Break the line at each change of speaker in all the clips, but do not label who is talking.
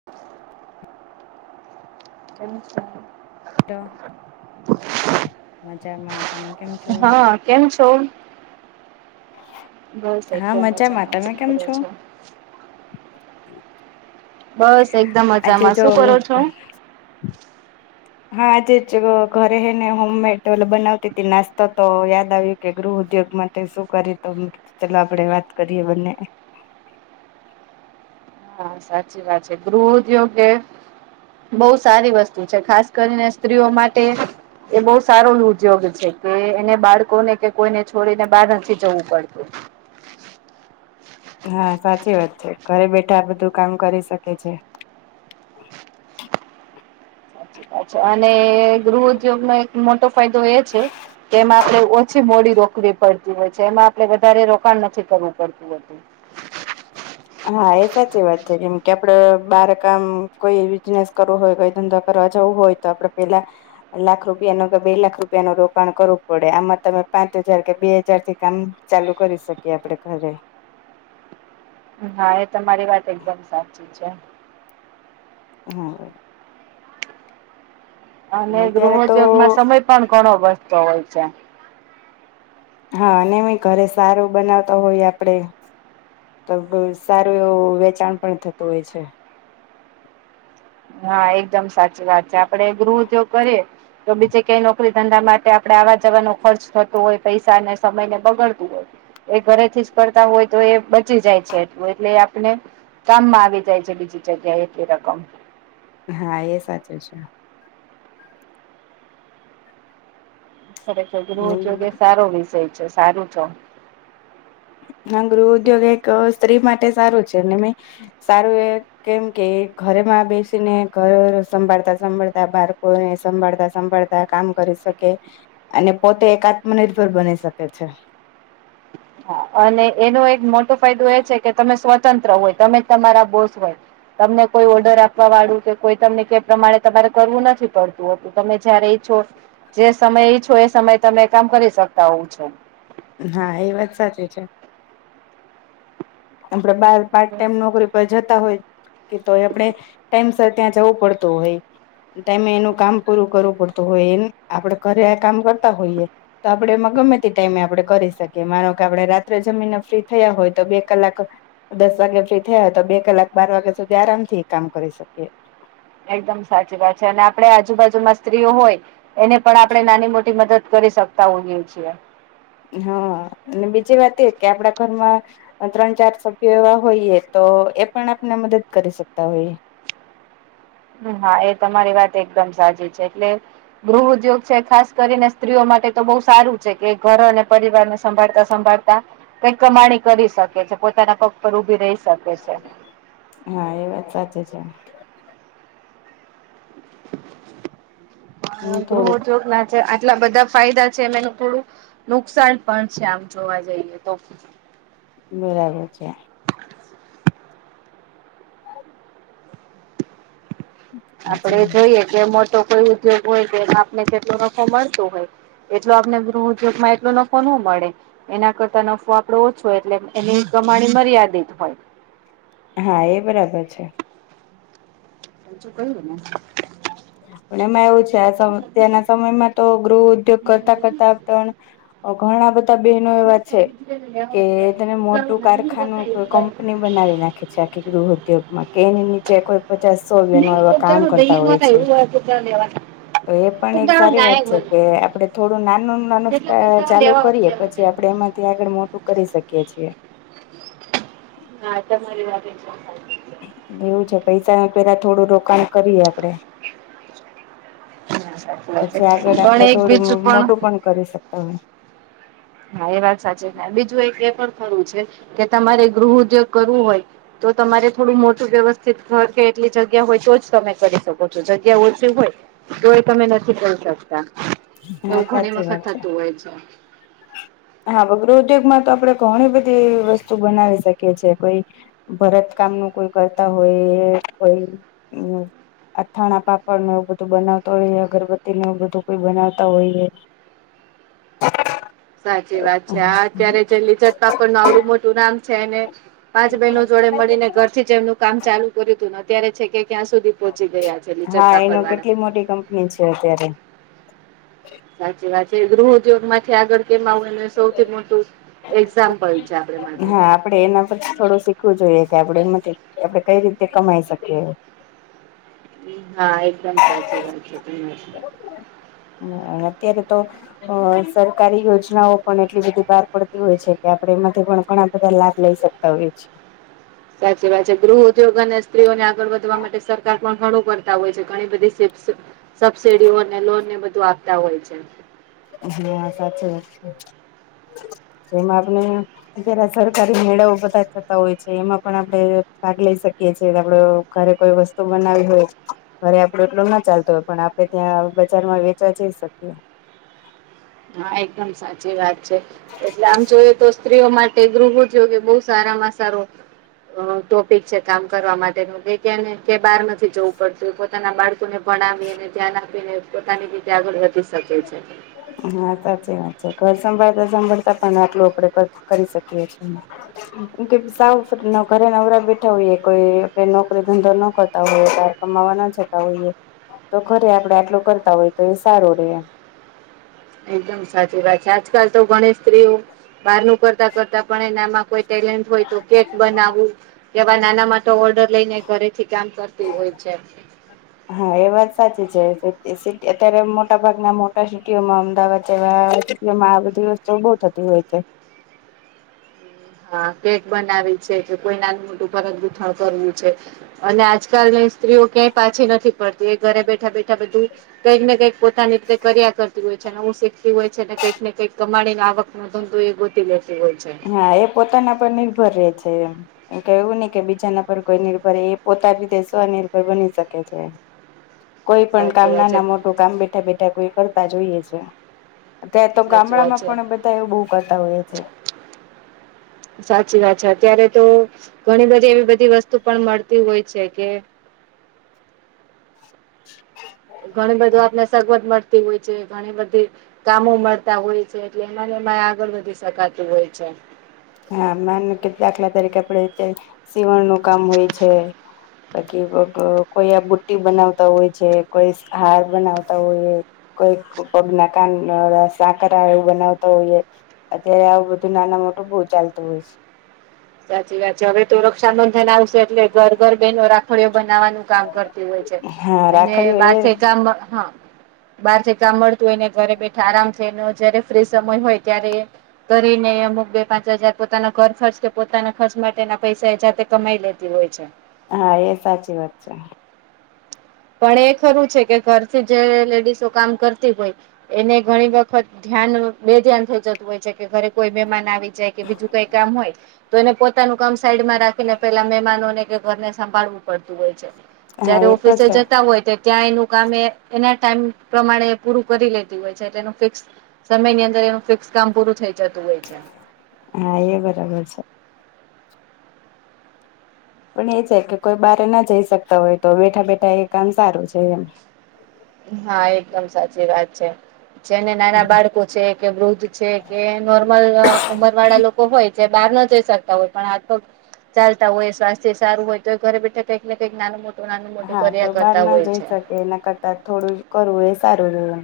[unintelligible] [inaudible] એમજ, [inaudible]
મજામાં. તમે કેમ છો?
હા કેમ છો? બસ
હા,
એકદમ
મજામાં તમે
શું
કેમ
કરો
છો?
બસ એકદમ
આજે
મજામાં
જો
શું કરો છો?
હા આજે જ ઘરે હેને હોમમેડ ઓ બનાવતી હતી, નાસ્તોતો યાદ આવી. કે ગૃહઉદ્યોગ માટે શું કરીતો ચાલ આપડે વાત કરીએ બંને.
હા સાચી વાત છે, ગૃહઉદ્યોગે બહુ સારી વસ્તુ છે, ખાસ કરીને સ્ત્રીઓ માટે. એ બહુ સારો ઉદ્યોગ છે, કે એને બાળકોને કે કોઈને છોડીને બહાર નથી જવું પડતું.
હા સાચી વાત છે, ઘરે બેઠા આ બધું કામ કરી શકે છે.
અચ્છા અને ગૃહ ઉદ્યોગ નો એક મોટો ફાયદો એ છે, એમાં આપણે ઓછી મોડી રોકવી પડતી હોય છે, એમાં આપણે વધારે રોકાણ નથી કરવું પડતું હોતું.
હાએ સાચી વાત છે, કેમ કે, આપડે બાર કામ કોઈ બિઝનેસ કરવું હોય કોઈ ધંધો કરવા જવું હોય. તો આપડે પેલા, લાખ રૂપિયાનો કે બે લાખ રૂપિયાનું રોકાણ કરવું પડે આમાં તમે પાંચ હજાર કે બે હજારથી, કામ ચાલુ કરી શકીએ આપડે ઘરે,
હા, એ તમારી વાત એકદમ સાચી છે.
હા,
અને
અત્યારે તો
ગૃહોદ્યોગમાં સમય પણ ઘણો વધતો હોય છે,
હા અને ઘરે સારું બનાવતા હોય આપડે, તો સારું એવું વેચાણ પણ થતું હોય છે.
હા, એકદમ સાચી વાત છે, આપડે ગૃહજો કરીએ. તો બીજે કંઈ નોકરી ધંધા માટે આપડે આવા જવાનો ખર્ચ થતો હોય પૈસાને સમય ને બગડતું હોય. એ ઘરેથી જ કરતા હોય તોએ બચી જાય છે, એટલું એટલે આપને. કામમાં આવી જાય છે, બીજી જગ્યાએ એટલી રકમ.
હા, એ સાચું છે,
ખરેખર ગૃહઉધોગ એ સારો વિષય છે, સારું છે.
ના ગૃહઉદ્યોગ એક સ્ત્રી માટે સારું છે, સારું એ. કેમ કે, ઘરેમાં બેસીને ઘર સંભાળતા સંભાળતા બાળકોને સંભાળતા સંભાળતા. કામ કરી શકે અને પોતે એક આત્મનિર્ભર બની શકે છે.
હા અને એનો એક મોટો ફાયદો એ છે, કે તમે સ્વતંત્ર હોય તમે તમારા બોસ હોય. તમને કોઈ ઓર્ડર આપવા વાળું કે કોઈ તમને કે પ્રમાણે તમારે કરવું નથી પડતું. તમે જયારે ઈછો જે સમય ઈચ્છો એ સમયે તમે કામ કરી શકતા હોવ છો.
હા એ વાત સાચી છે. આપડે બાર પાર્ટ ટાઈમ નોકરી જતા હોય કે તો આપણે ટાઈમ સર ત્યાં જવું પડતું હોય. ટાઈમે એનું કામ પૂરું કરવું પડતું હોય એ આપડે ઘરે કામ કરતા હોઈએ. તો આપડે એમાં ગમે તે ટાઈમે આપડે કરી શકીએ માનો કે આપડણે રાત્રે જમીને ફ્રી થયા હોય તો બે કલાક દસ વાગે ફ્રી થયા તો બે કલાક બાર વાગ્યા સુધી આરામથી કામ કરી શકીએ.
એકદમ સાચી વાત છે અને આપે આજુબાજુમાં સ્ત્રીઓ હોય એને પણ આપણે નાની મોટી મદદ કરી શકતા હોઈએ છીએ.
હા અને બીજી વાત એ કે આપડા ઘરમાં ત્રણ ચાર સભ્યો એવા હોઈએ તો એ પણ આપને મદદ કરી શકતા હોઈએ.
હમ્મ હા એ તમારી વાત એકદમ સાચી છે એટલે ગૃહ ઉદ્યોગ છે ખાસ કરીને સ્ત્રીઓ માટે તો બહ સારું છે કે ઘર અને પરિવારને સંભાળતા સંભાળતા કઈ કમાણી કરી શકે છે પોતાના પગ પર ઉભી રહી શકે છે.
હા એ વાત સાચી છે. હમ
હ
થોડુંક
ગહ ચોક ના આટલા બધા ફાયદા છે એમ એનું થોડું નુકસાન પણ છે આમ જોવા જઈએ તો
બરાબ છે.
આપડે જોઈએ કે મોટો કોઈ ઉદ્યોગ હોય તો એનો આપને જેટલો નખો મળતું હોય એટલ આપને ગૃહ ઉદ્યોગમાં એટલો નફો ન મળે. એના કરતા નફો આપડો ઓછોય એટલે એની કમાણી મર્યાદિત હોય
હા એ બરાબર છે.
બચ કોઈ બ
પણ એમાં એવું છે આ ત્યાંના સમયમાં તો ગૃહ ઉદ્યોગ કરતા કરતા તણ ઘણા બધા બહેનો એવા છે કે તને મોટું કારખાનું કંપની બનાવી નાખે છે આખી ગૃહ ઉદ્યોગમાં કે એ નીચે કોઈ પચાસ બનો એવા કામ કરતા હોય છે.
[unintelligible]
તો એ પણ એક સારી વાત છે કે આપડે થોડું નાનું નાનુંષા ચાલુ કરીએ પછી આપણેે એમાંથી આગળ મોટું કરી શકીએ છીએ.
ના તમારી વાત શ થાય.
લે એવું છે પૈસા ન પેલા થોડું રોકાણ કરીએ આપડે.
ના સાચી વાત
પછી
છે
આગળ
પણ
આપડે
એક
થોડું
બીજું
મોટું પણ કરી શકતા હોય.
હા એ વાત સાચી છે બીજું એક એ પણ ખરું છે કે તમારે ગૃહ ઉદ્યોગ કરવું હોય. તો તમારે થોડું મોટું વ્યવસ્થિત ઘ કે એટલી જગ્યા હોય તો જ તમે કરી શકો છો જગ્યા ઓછી હોય. તો એ તમે નથી કરી શકતા
હા
એવું ઘણી
સાચી વાત
વખત
છે
થતું હોય છે.
હા વગૃહ ઉદ્યોગમાં તો આપડણે ઘણી બધી વસ્તુ બનાવી શકીએ. કે જે કોઈ ભરત કામ નું કોઈ કરતા હોય કોઈ અથાણા પાપડ ન એવું બધું બનાવતો હોઈએ અગરબત્તી ન એવું બધું કોઈ બનાવતા હોઈએ હા
સાચી વાત છે હા અત્યારે જે લિજત પાપડ ન આવડું મોટું નામ છે એને પાંચ બહેનો જોડે મળીને ઘર થી જેમનું કામ ચાલુ કર્યું હતું ને અત્યારે છે કે ક્યાં સુધી પહોંચી ગયા છે લિજ્જત
હા
પાપડ
એનું
વાળા
કેટલી મોટી કંપની છે અત્યારે
સાચી વાત છે ગૃહોદ્યોગ માંથી આગળ કેમ આવું એનું સૌથી મોટું એક્ઝામ્પલ છે આપ માટે
આપણે એના પર થોડું શીખવું જોઈએ કે આપડ એમાંથી આપડણે કઈ રીતે કમાઈ શકીએ
હા એકદમ સાચી વાત છે ત
હ અત્ય્યારે તો અ સરકારી યોજનાઓ પણ એટલી બધી બહાર પડતી હોય છે કે આપડે એમાંથી પણ ઘણા બધા લાભ લઈ શકીએ ત એ છે
સાચી વાત છે ગૃહ ઉદ્યોગ અને સ્ત્રીઓને આગળ વધવા માટે સરકાર પણ ઘણું કરતા હોય છે ઘણી બધી સબસીિડીઓ અને લોનને બધું આપતા હોય છે
હા સાચી વાત છે તો એમાં આપને અત્યારે સરકારી મેળાઓ બધા થતા હોય છે એમાં પણ આપણે ભાગ લઈ શકીએ છેએ આપડો ઘરે કોઈ વસ્તુ બનાવી હોય અરે આપડો એટલો ના ચાલતો હોય પણ આપડે ત્યાં બજારમાં વેચવા જઈ શકીએ
હા એકદમ સાચી વાત છે એટલે આમ જોઈએ તો સ્ત્રીઓ માટે ગૃહોદ્યોગે બહુ સારામાં સારો ટોપિક છે કામ કરવા માટેનું કે બારમાંથી જવું પડતું પોતાના બાળકોને ભણાવી અનેને ધ્યાન આપીને પોતાની રીતે આગળ વધી શકે છે
હા સાચી વાત છે ઘર સંભાળતા સંંભળતા પણ આટલું આપડ કરી શકીએીએ મ કે સાવ ઘરે નવરા બેઠા હોઈએ કોઈ આપ નોકરી ધંધો ન કરતા હોઈએ કમાવા ના જતા હોઈએ તો ખરે આપડે આટલું કરતા હોય તો એ સારું રેમ
એકદમ સાચી વાત છે આજકાલ તો ગણી સ્ત્રીઓ બહાર ન કરતા કરતા પણ એનામાં કોઈ ટેલેન્ટ હોય તો કેક બનાવવું કેવા નાના માટે ઓર્ડર લઈ ને ઘરેથી કામ કરતી હોય છે
હા એ વાત સાચી છે સટી અત્યારે મોટા ભાગના મોટા સિટીઓમાં અમદાવાદ જેવા જેમાં આ બધી વસ્તુઓ બહુ થતી હોય છે
હા કેક બનાવી છે કે કોઈ નાનું મોટું પરત ગૂથણ કરવું છે અને આજકાલ સ્ત્રીઓ ક્યાંય પાછી નથી પડતી એ ઘરે બેઠા બેઠા બધું કંઈક ને કંઈક પોતાની રીતે કર્યા કરતી હોય છેનેવું શીખતી હોય છે ને કંઈક ને કઈક કમાડીને આવક મત તોું એ ગોતી લીોલ છે
હા એ પોતાના પર નિર્ભર રહે છે એમ એમ કેવું નહી કે બીજાના પર કોઈ નિર્ભર એ પોતા રીતે સ્વનિર્ભર બની શકે છે કોઈ પણ કામ
સાચી વાત છે
નાના મોટું કામ બેઠા બેઠા કોઈ કરતા જોઈએ છે અત તો
સાચી વાત
ગામડામાં
છે
પણ બધા એવું બહુ કરતા હોય છે
સાચી વાત છે અત્યારે તો ઘણી બધી એવી બધી વસ્તુ પણ મળતી હોય છે કે ઘણી બધું આપને સગવત મળતી હોય છે ઘણી બધી કામો મળતા હોય છે એટલે એમાંને એમાં આગળ વધી શકાતું હોય છે
હા માનું કે દાખલા તરીકે આપડ સીવણ નું કામ હોય છે બાકી કોઈ આ બુટ્ટી બનાવતા હોય છે કોઈ હાર બનાવતા હોય કોઈક પગ ના કાન સાકર એવું બનાવતા હોઈએ અત્યારે આવું બધું નાના મોટું બહવ ચાલતું હોય છે
સાચી વાત છે હવે તો રક્ષા નોંધને આવશે એટલે ઘર ઘર બહેનો રાખ ખડીઓ બનાવાનું કામ કરતી હોય છે
હા
અને
રાખડીઓ
બા
એ
કામ હા બહાર થી કામ મળતું હોય ને ઘરે બેઠા આરામ થઈ જયારે ફ્રી સમય હોય ત્યારે કરી ને અમુક બે પાંચ હજાર પોતાના ઘર ખરચ પોતાના ખર્ચ માટેના પૈસા એ જાતે કમાઈ લેતી હોય છે
હા એ સાચી વાત છે
પણ એ ખરું છે કે ઘરથી જે લેડીસો કામ કરતી હોય એને ઘણી વખત ધ્યાન બે ધ્યાન થઈ જતું હોય છે કે ઘરે કોઈ મહેમાન આવી જાય કે બીજું કઈ કામ હોય તો એને પોતાનું કામ સાઈડમાં રાખીને પેલા મહેમાનોને કે ઘરને સંભાળવું પડતું હોય છે
હા
જયારે
એ તો
ઓફિસે
છે
જ હોય ત્યાં એનું કામ એ એના ટાઈમ પ્રમાણે પૂરું કરી લેતી હોય છે તેનું ફિક્સ સમયની અંદર એનું ફિક્સ કામ પૂરું થઈ જતું હોય છે
હા એ બરાબર છે પણ એ છે કે કોઈ બારે ના જઈ શકતા હોય તો બેઠા બેઠા એ કામ સારું છે એમ
હા એકદમ સાચી વાત છે જે ને નાના બાળકો છે કે વૃદ્ધ છે કે નોર્મલ ઉંમર વાળા લોકો હોય જે બહાર ન જઈ શકતા હોય પણ આ તો ચાલતા હોય સ્વાસ્થ્ય સારું હોય તો ઘરે બેઠા કંઈક ને કંઈક નાનું મોટું નાનું મોટું
હા તો
કર્યા
બહાર
કરતા
ના
હોય
જઈ
છે
શકે એના થોડું કરવું એ સારું જ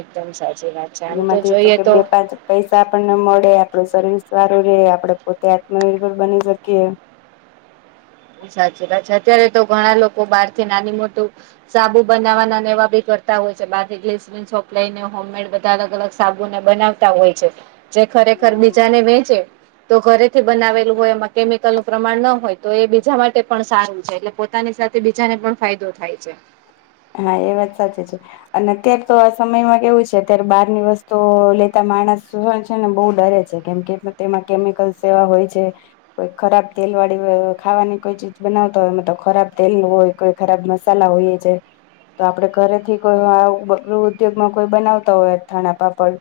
એકદમ સાચી વાત છે આમ તો
એમાંથી
જોઈએ
કે
તો
બે પાંચ પૈસા આપણને મળે આપડું શરીર સારું રે આપડે પોતે આત્મનિર્ભર બની શકીએ
સાચી વાત છે અત્યારે તો ઘણા લોકો બહાર થી નાની મોટું સાબુ બનાવવા ના ને એવા બી કરતા હોય છે બાકી ગ્લિસરિ [unintelligible] હોમમેડ બધા અલગ અલગ સાબુને બનાવતા હોય છે જે ખરેખર બીજાને વેચે તો ઘરેથી બનાવેલું હોય એમાં કેમિકલ નું પ્રમાણ ન હોય તો એ બી જા માટે પણ સારું છે એટલે પોતાની સાથે બીજાને પણ ફાયદો થાય છે
હા એ વાત સાચી છે અને અત્યારે તો આ સમયમાં કેવું છે અત્યારે બહાર ની વસ્તુ લેતા માણસ છે ને બહુ ડરે છે કેમ કે તેમાં કેમિકલ્સ એવા હોય છે કોઈ ખરાબ તેલ વાળી ખાવાની કોઈ ચીજ બનાવતા હોય એમાં તો ખરાબ તેલ નું હોય કોઈ ખરાબ મસાલા હોઈએ છે તો આપડે ઘરેથી કોઈ ગૃહઉદ્યોગમાં કોઈ બનાવતા હોય અથાણા પાપડ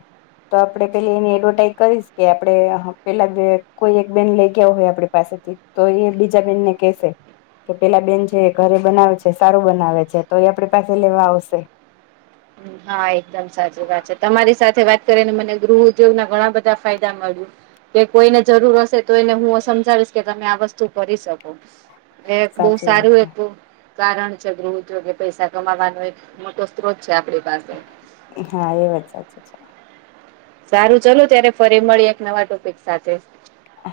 તો આપડે પેલી એની એડવર્ટાઈઝ કરીશ કે આપડે પેલા કોઈ એક બેન લઈ ગયા હોય આપણી પાસેથી તો એ બીજા બેનને કેહેશે કે પેલા બેન જે ઘરે બનાવે છે સારું બનાવે છે તો એ આપડે પાસે લેવા આવશે
હા એકદમ સાચી વાત છે તમારી સાથે વાત કરીને મને ગૃહ ઉદ્યોગ ના ઘણા બધા ફાયદા મળ્યું કે કોઈને જરૂર હશે તો એને હું સમજાવીશ કે તમે આ વસ્તુ કરી શકો એ બહુ
સાચી વાત
સારું
છે
એક કારણ છે ગૃહ્યોગ પૈસા કમાવાનો એક મોટો સ્ત્રોત છે આપણી પાસે
હા એ વાત સાચી છે
સારું ચાલો ત્યારે ફરી મળી એક નવા ટોપિક સાથે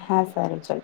હા સારું ચાલ